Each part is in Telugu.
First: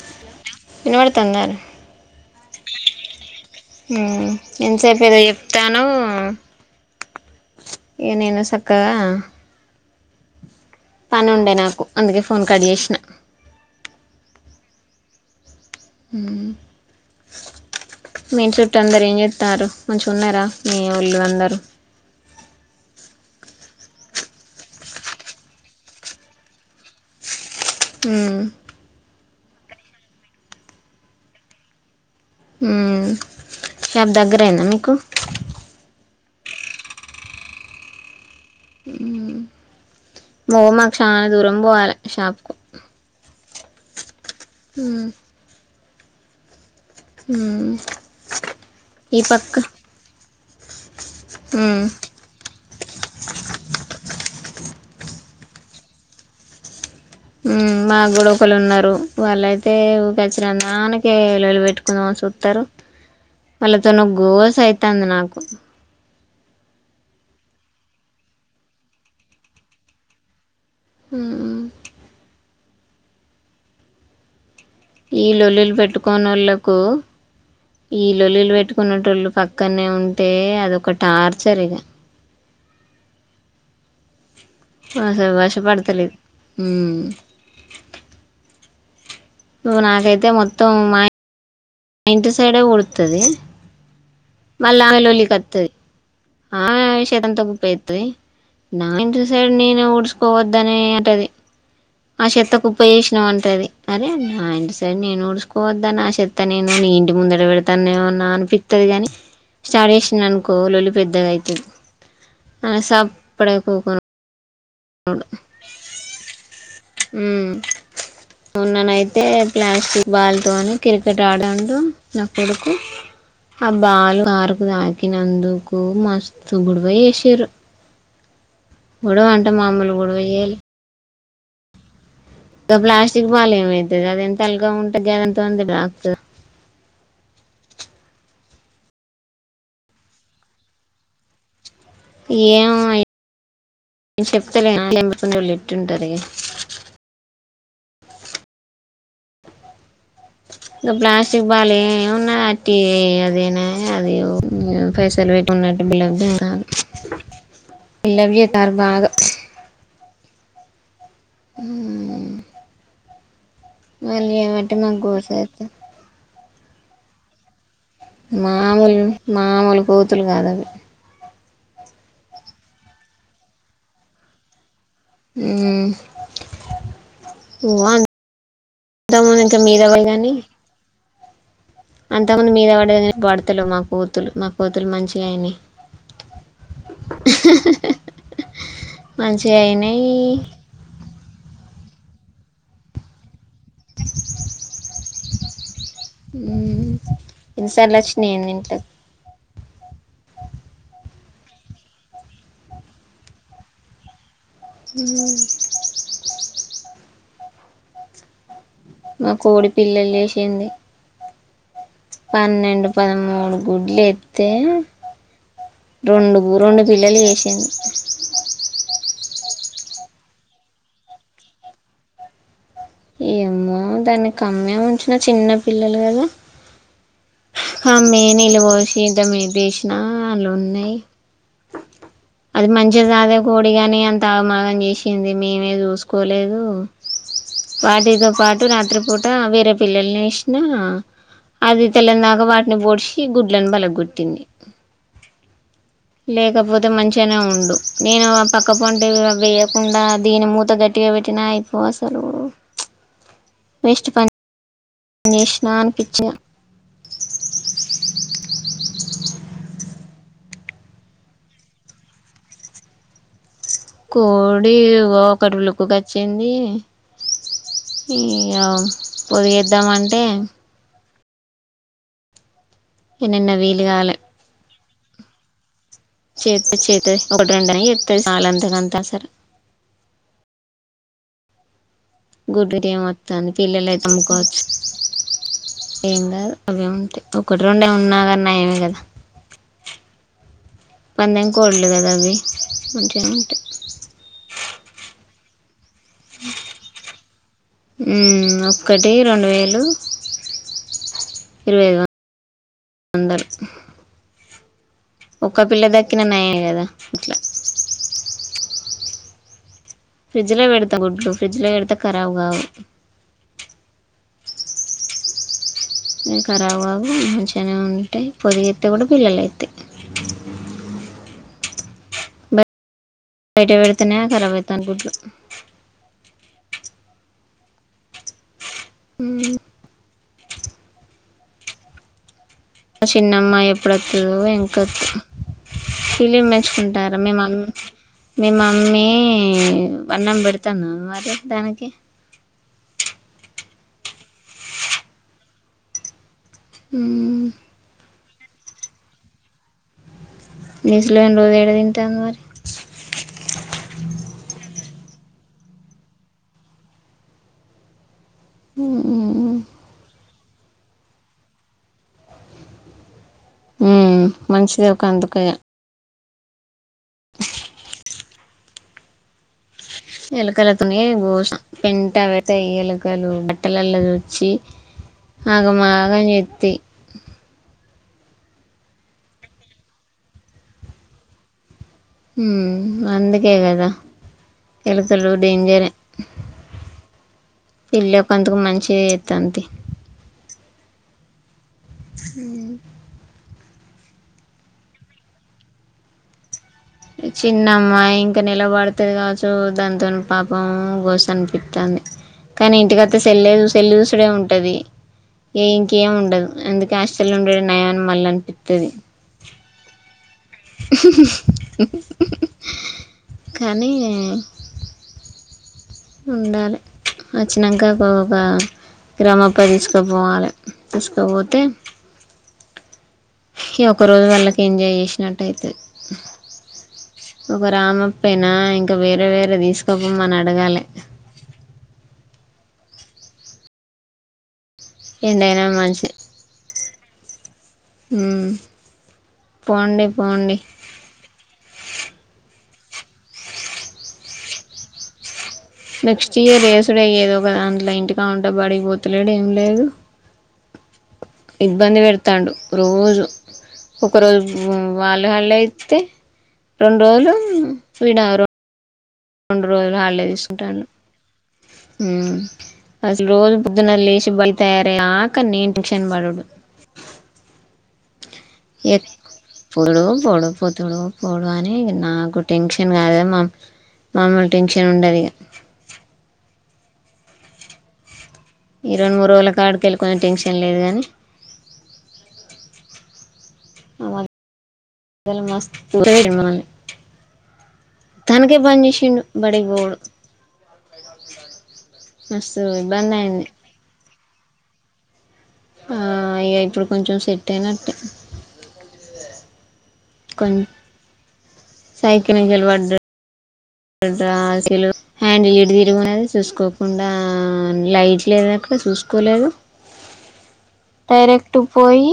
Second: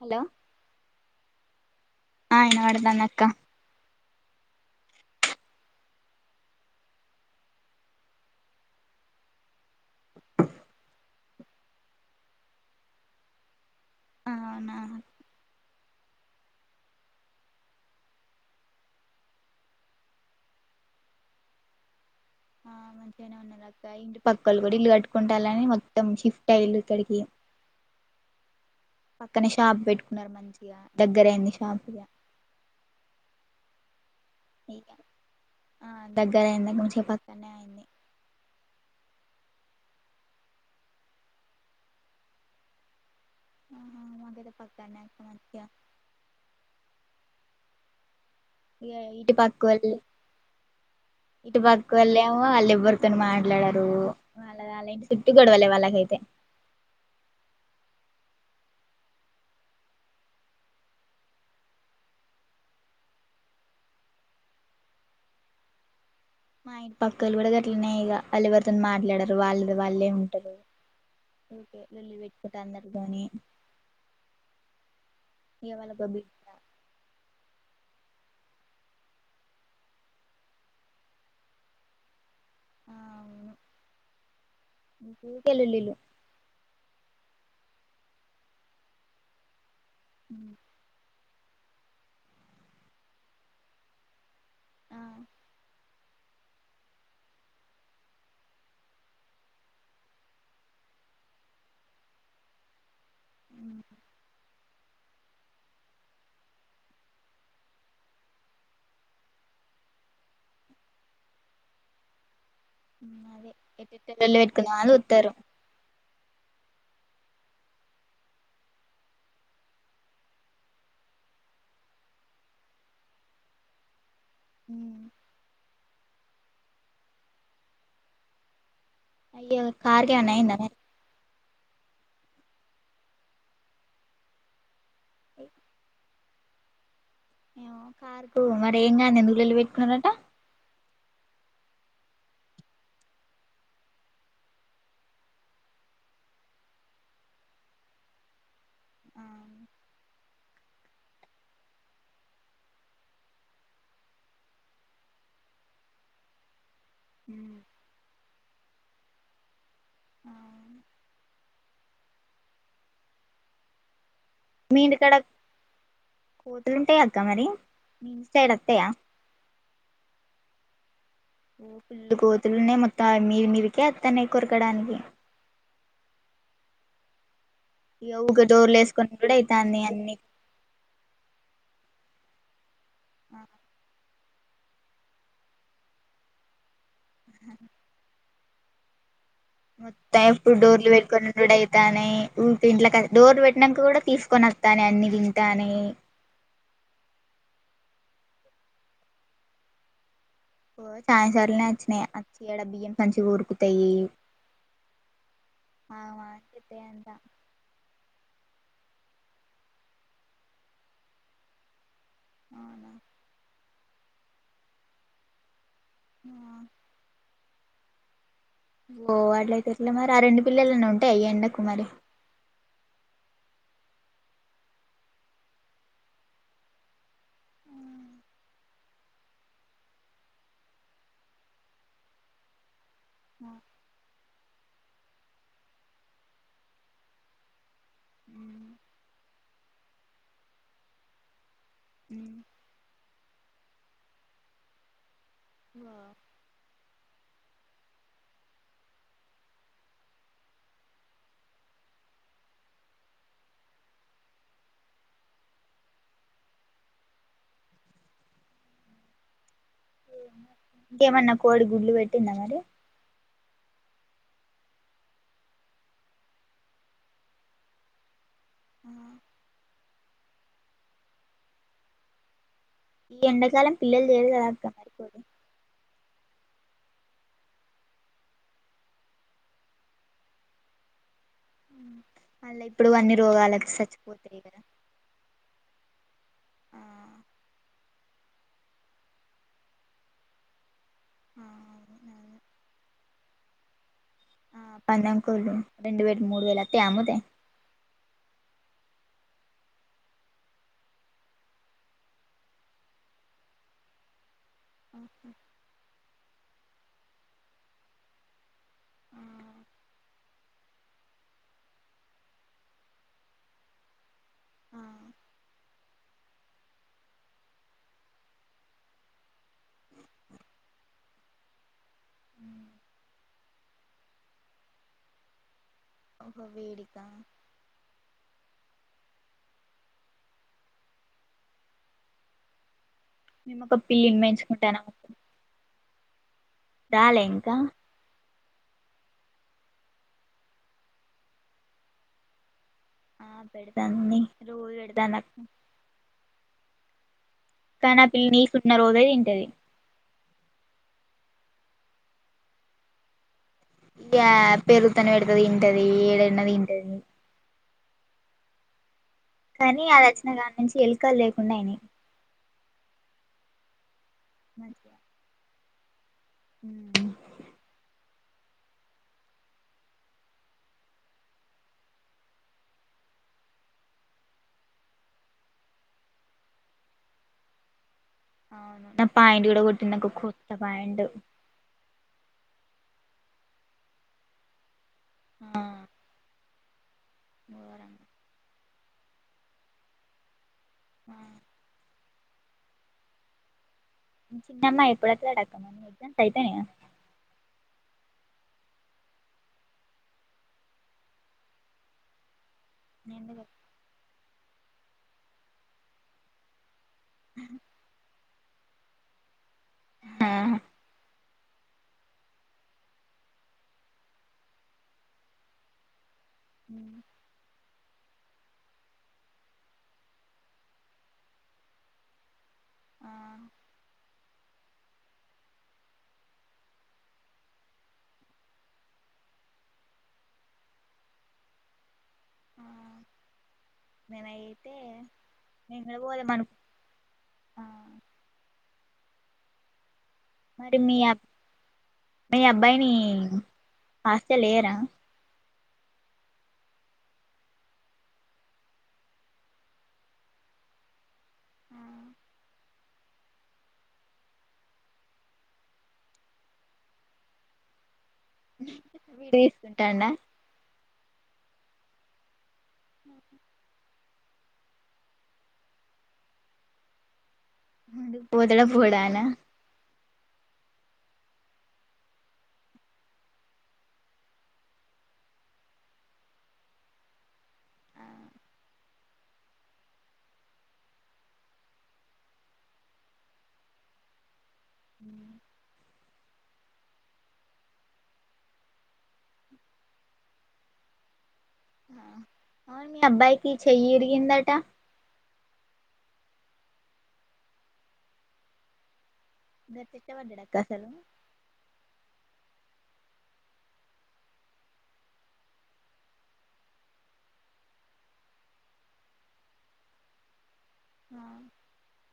హలో తన్నారు ఆయన అడుద్దు అన్నాడు అక్క హు ఇంచేపు ఏదో చెప్తానవ్ నేను చక్కగా పని ఉండే నాకు అందుకే ఫోన్ కట్ చేసిన అవునా హు మీ ఇంట్లో అందరు ఏం చేస్తన్నారు మంచిగా ఉన్నారా మీ ఒళ్ళు అందరు ఆ మంచిగానే ఉన్నారు అక్క ఇంటి పక్కలు కూడా ఇల్లు కట్టుకుంటాలని మొత్తం షిఫ్ట్ అయ్యు ఇక్కడికి హు పక్కనే షాప్ పెట్టుకున్నారు మంచిగా దగ్గర అయింది షాప్ ఇగ హు షాప్ దగ్గరయిందా మీకు దగ్గర అయింది ముంచిగా పక్కనే అయింది హు ఓ మాకు చాలా దూరం పోవాలి షాప్ కు ఆహా మకి పక్కనే [inaudible] అమ్ ఇగ ఇటు పక్క వాళ్ళ ఇటు ఉమ్, పక్క వాళ్ళ ఏమో వాళ్ళు ఎవ్వరితోనూ మాట్లాడరు వాళ్ళ వాళ్ళ ఇంటి చుట్టు గొడవాలే వాళ్ళకైతే ఉమ్ మా కూడా ఒకళ్ళు ఉన్నారు వాళ్ళయితే ఊపచ్చిన దానికి లోల్లి పెట్టుకుని చూస్తారు వాళ్ళతో గోస్ అయితంది నాకు మా ఇంటి పక్కలు కూడా గట్లనే ఇక వాళ్ళు ఎవరితోను మాట్లాడరు వాళ్ళది వాళ్ళే ఉంటారు ఉమ్, ఓకే లోల్లి పెట్టు ఒక అందరకు గాని ఈ లొల్లులు పెట్టుకోని వాళ్ళకు ఈ లొల్లు లు పెట్టుకున్నోళ్ళు పక్కనే ఉంటే అదొక టార్చర్ ఇగా ఆ అవును ఆసలు వర్షం వెల్లుల్లిలు పడుతలేదు ఉమ్ ఇగో నాకైతే మొత్తం మా మా ఇంటి సైడే కొడతది మళ్ళ ఆమె ఆ లొల్లి కొత్తది ఆ చెత్తంతా కుప్పేత్తది నా ఇంటి సైడ్ నేను ఊడ్చకోవద్దని అంటది ఆ చెత్త కుప్ప ఏసి ఉంటది ఉమ్ అరే మా ఇంటి సైడ్ సరే నేను ఊడుచకోవద్దా నా చెత్త నేను నీ ఇంటి ముందట పెడతానుమ నా అనిపిత్తది కాని స్టార్ట్ చేసింది అనుకో లొల్లి పెద్దగయితది అ సప్పుడుగా కూకో కొనాళ్ళు ఉత్తరు ఉమ్ మొన్ననయితే ప్లాస్టిక్ బాల్ తోని క్రికెట్ ఆడడం తో నా కొడుకు ఆ బాలు కారుకి తాకినందుకు ఈ రోజు మస్తు గొడవ చేసిరూ గొడవ అంటే అయ్యో మామూలు కారుకి గొడవ ఏమన్నా అయిందా చేయ్యలే మరి గ ప్లాస్టిక్ బాలు ఏమైతది అది ఎంత తల్గా ఉన్ గవంత వందలా ఆతు ఈమె కార్కు మరి ఏం కానీ ఎందుకు లొల్లి పెట్టుకున్నారట ఏమో నేను చెప్తలే లొల్లి ఎట్టుంటాది ఇంకా ప్లాస్టిక్ బాలు ఏ ఉన్నా అట్టి అదేనా అది పైసలు పెట్టికున్నట్టు బిల్డప్! ! ! బిల్లప్ చేస్తారు బాగా ఉమ్ మళ్ళీ ఏమంటే మాకు గోసేతే ఉంటాయ అక్క మరి మీ ఇంటి సైడ్ వత్తయా మామూలు మామూలు బూతులు కాదు అవి ఉమ్ పిల్లు కోతులున్నాయి మొత్తం మీది మీదికే వత్తన్నాయి కొరకడానికి ఉమ్ ఓ ఇ ఊగా డోర్లు ఏసుకోని కూడా అంతకుముందు ఇంకా అయితాంది మీద అన్ని అంతమంది మీద వడి ఏ ఆ పడుతలేదు మాకు మా కోతులు మంచిగా అయినాయి హి హి హి హి మంచిగా అయినాయి రెడైతానాయి ఊ ఇంట్ల కాడ డోర్ పెట్ నంకా కూడా తీసుకొని వస్తాలే అన్ని తింటానే ఈ సర్లే వచ్చినాయి అన్ని ఇంట్లో ఓ సాయంకాలనే వచ్చినాయి వచ్చి ఈడ బియ్యం సంచి కొరుకుతాయి ఆ వచ్చితే దా మా కోడి పిల్ల లేసింది పన్నెండు అవునా పదమూడు గుడ్లు ఎత్తే రెండు రెండు పిల్లలు చే ఇన్ ఓ వాట్లయితే ఇట్లా మరి ఆ రెండు పిల్లలన్న ఉంటాయి అయ ఎడా కుమరి ఏమో దాన్ని కమ్మే ఉంచిన చిన్న పిల్లలు కదా అమ్మే నీళ్ళు పోసి ఇంత మేపసినా అలుు ఉన్నాయి అది మంచిది అదే కోడి కాని అంత అగమగని చేసింది మేమే చూసుకోలేదు వాటితో పాటు రాత్రిపూట వేరే పిల్లలనిసిన అది తెల్లందాక వాటిని పోడ్సి ఇ గుడ్లను బలగ్గుట్టింది లేకపోతే మంచిగానే ఉండు నేను పక్క పంటే వేయకుండా దీని మూత గట్టిగా పెట్టినా అయిపో అసలు వేస్ట్ పని పనిచేసేవానికి ఇచ్చిన ఇంకేమన్నా కోడి గుడ్లు పెట్టింద మరి కోడి ఒకటి లుకుకిచ్చింది ఇక పొదిగిద్దామంటే ఈ ఇగ నిన్న ఎండాకాలం వీలు పిల్లలు చేర క రాగగా మరిపోదు చే చేతుది ఒకటి రెంని చెప్తుంది చాలంతక అంతా సర మళ్ళ గుడిర ఇప్పుడు ఏం అన్ని వస్తుంది రోగాలకి పిల్లలయితే సచ్చిపోతయి అమ్ముకోవచ్చు కదా ఏం కా ఆ అవిముంటాయి ఒకటి రెండేమి ఉన్నా కన్నా ఏమ కదా పందం కోల్లు కదా అవును అవి ప్యాంటు ఆ పందంకల్ రెండు వేలు మూడు వేలు అముతేయా ఒకటి రెండు వేలు ఇరవై ఐదు వం వందలు ఒక్క పిల్ల ద ఎక్కినన్నాయ గదా ఇట్లా ఫ్రిడ్జ్ లో పెడతా గుడ్లు ఫ్రిడ్జ్ లో పెడితే ఖరాబ్ కావు క ఖరాబ్ కావు మంచిగనే ఉంటాయి పొదిగేత్తే కూడా పిల్లలు లేపుతాయి బయట వెడుతేనే కరాబ్ అయితాం గుడ్లు ఒక వేడికా ఉ చిన్నమ్మ మేము ఒక పిల్లిని ఎప్పుడొతదో ఇంకొ పెంచుకుంటానం ఫిలిం మెచ్చుకుంటారు రాలే ఇంకా మేమమ్ మీ మమ్మీ అన్నం పెడతాందా మరి దానికి ఆ పెడతాంది మే రోజు పెడతాంది నాకు ఉ కాని ఆ పిల్లి ని సున్న రోజే తింటది నీసులు గాని రోజు ఏడ తింటాంది మరి ఇయ పెరుగుతను పెడతుదింటది ఏడున్నదింటది హు కానీ అది వచ్చినగాన్ మంచి ఎలుకల్ లేకుండా అయినాయి హు మంచిది ఒక అందుకయ హ్మ్ ఎలకలతోనే గోసం పెంట పెడతాయి ఎలుకలు బట్టలలో వచ్చి ఆగ మాగం చెత్తయ్ అవును నా పాయింట్ కూడా కొట్టిందికు కొత్త పాయింట్ ఉమ్ అందుకే కదా ఎలుకలు డేంజర్ ఎ అ పెళ్ళి కొంతకు మంచిగ చేత్తం తి ఆ హు ఉ చిన్నమ్మా ఎప్పుడుత డాకమ్మా ఎగ్జామ్స్ అయిపోయినాయ చిన్నమ్మా ఇంకా నిలబడుతది కావచ్చు దానితో పాపం గోస అనిపిత్తాంది కానీ ఇంటికి వత్తె సెల్ సెల్లు చూడే ఉండు ది ఇంకేం ఉండదు అందుక్ క్యాస్టల్ ఉండే నయా న్ మళ్ళ ఇత్తది ఆహా కానీ ఉండాలి వచ్చినంక ఒ ఒక గ్రామప్పకు తీసుకుపోవాలే తీసుకోపోతే ఆ ఇ ఒక రోజు వాళ్ళకి ఎంజాయ్ చేసినట్టయితది. ఒక రామప్పయినా ఇంకా వేరే వేరే తీసుకుపోమ్మని అడగాల. ఆ నేనై ఎంటైనా మంచి ఆ మ్మ్ పొండి మరి మీయా మీ అబ్బాయిని ఆస్ లేయరా నెక్స్ట్ ఇయర్ రేసుడ అయ్య ఏదో ఒకదా అంట్లో ఇంటికా ఉంట బడిగిపోతులేడు ఏం లేదు ఇబ్బంది పెడుతాడు రోజు ఒకరోజు వాళ్ళు హళ్ళ అయితే రెండు రోజులు స్వీడారు రెండు రోజులు తీసుకుంటాడా హాలిడే తీసుకుంటాను మ్మ్ అసలు రోజు పోదున్న లెచ్ మళ్ళీ తయారు అయ్యే దాకా నేన్ టెన్షన్ పడుడు అడు పోతాడ పోడా ఎక్ అనా పోడు పోడు పోతడు పోడు అని నాకు టెన్షన్ కాదు మా మామ్మని టెన్షన్ ఉండదు ఇక ఈ రెండు మూడు రోజుల కాడుకి వెళ్ళికునే టెన్షన్ లేదు కానీ అవు లు మస్త ప మనని తనకే పని చేసిడు బడికి పోడు అవును మీ అబ్బాయికి చెయ్యరిగిందట్ ట్ట ఆ అయ్యా ఇప్పుడు కొంచెం సెట్ అయినట్టే గట్ల ఎట్ల పడ్డడు అక్క కొంచ అసలు సైకిలి చలవాడు హ్యాండిల్ ఇ తిరునేది చూసుకోకుండా లైట్ లేదు అక్కడ చూసుకోలేదు డైరెక్ట్ పోయి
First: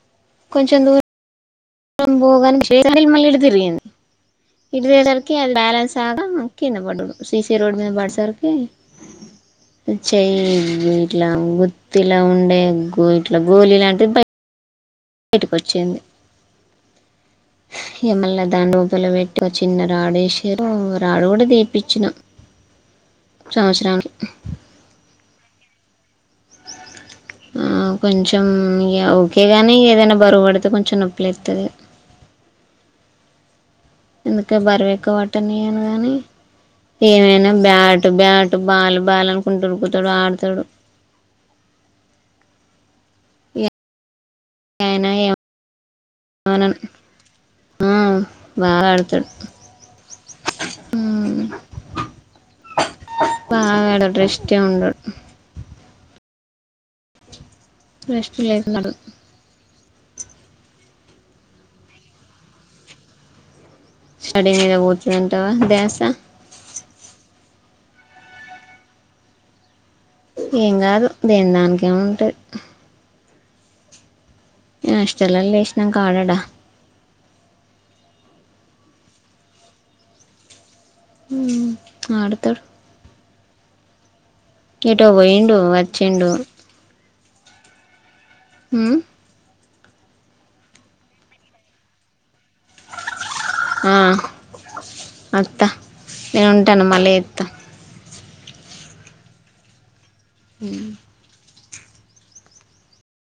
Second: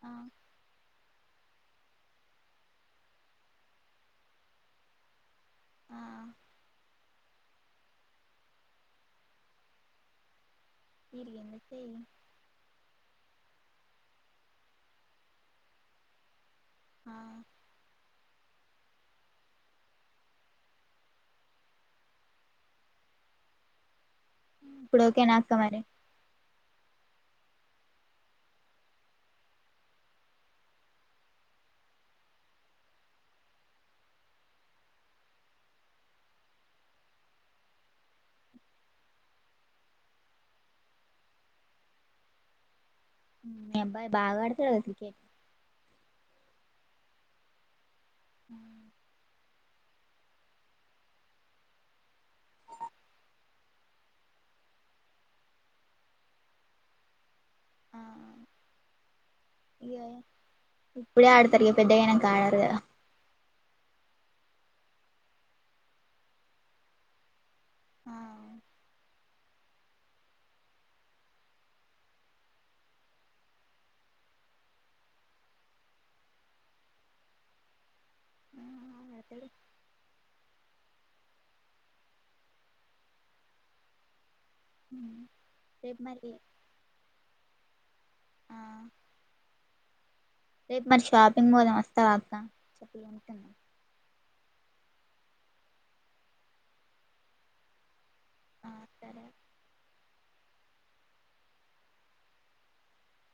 ఆ కొంచెం దూరం పోగా మళ్ళీ ఇ తిరిగింది ఇడి తరికి అది బ్యాలెన్స్ ఆగా కింద పడడు ససీ రోడ్ మీద పడ సరికి చెయ్య ఇట్లా ఇరిగిందా చెయ్యి గుత్తిలా ఉండే అట్లా గోళ లాంటిది బయటకొచ్చింది ఆ ము మళ్ళ దాని రూపలు పెట్టి ఒక చిన్న రాడు వేసారు రాడు కూడా దపిచ్చిన సంవత్సరం ఇప్పుడు ఓకే నాక్క మరి కొంచెం ఇ ఓకే కానీ ఏదైనా బరువు పడితే కొంచెం నొప్పులు లేస్తాది ఎందుకే బరవెక్క పట్టని అను గాని ఏమైనా బ్యాట్ బ్యాట్ బాలు బాల్ అనుకుంటూరుకుతాడు ఆడతాడు మ్మ్ ఇగ మీ అబ్బాయి బాగాడతుద క్రికెట్ అనన్ ఆ బాగా ఆడతాడు హమ్ వెేడంట ఇష్టము ఉండ ప్రెస్ల అయ్య ఇప్పుడ ఆడుతరి పెద్దగానకు ఆడరుద స్టడీ మెడ పోతుంతవా దస ఆ ఏం కాదు దనకిమింటాది ఇష్టల్ లే ఇష్నం కాడడా ఆ అతేడు ఆ అడుతేడు ఏటో పోయిండు రేపు వచ్చిండు మరి ఉమ్ రేపు మరి షాపింగ్ మద వస్తావాక్క చెప్పు ఎంటన్నా ఆ అత్త నేను ఉంటాను మళ ఎత్త ఆ సరే హమ్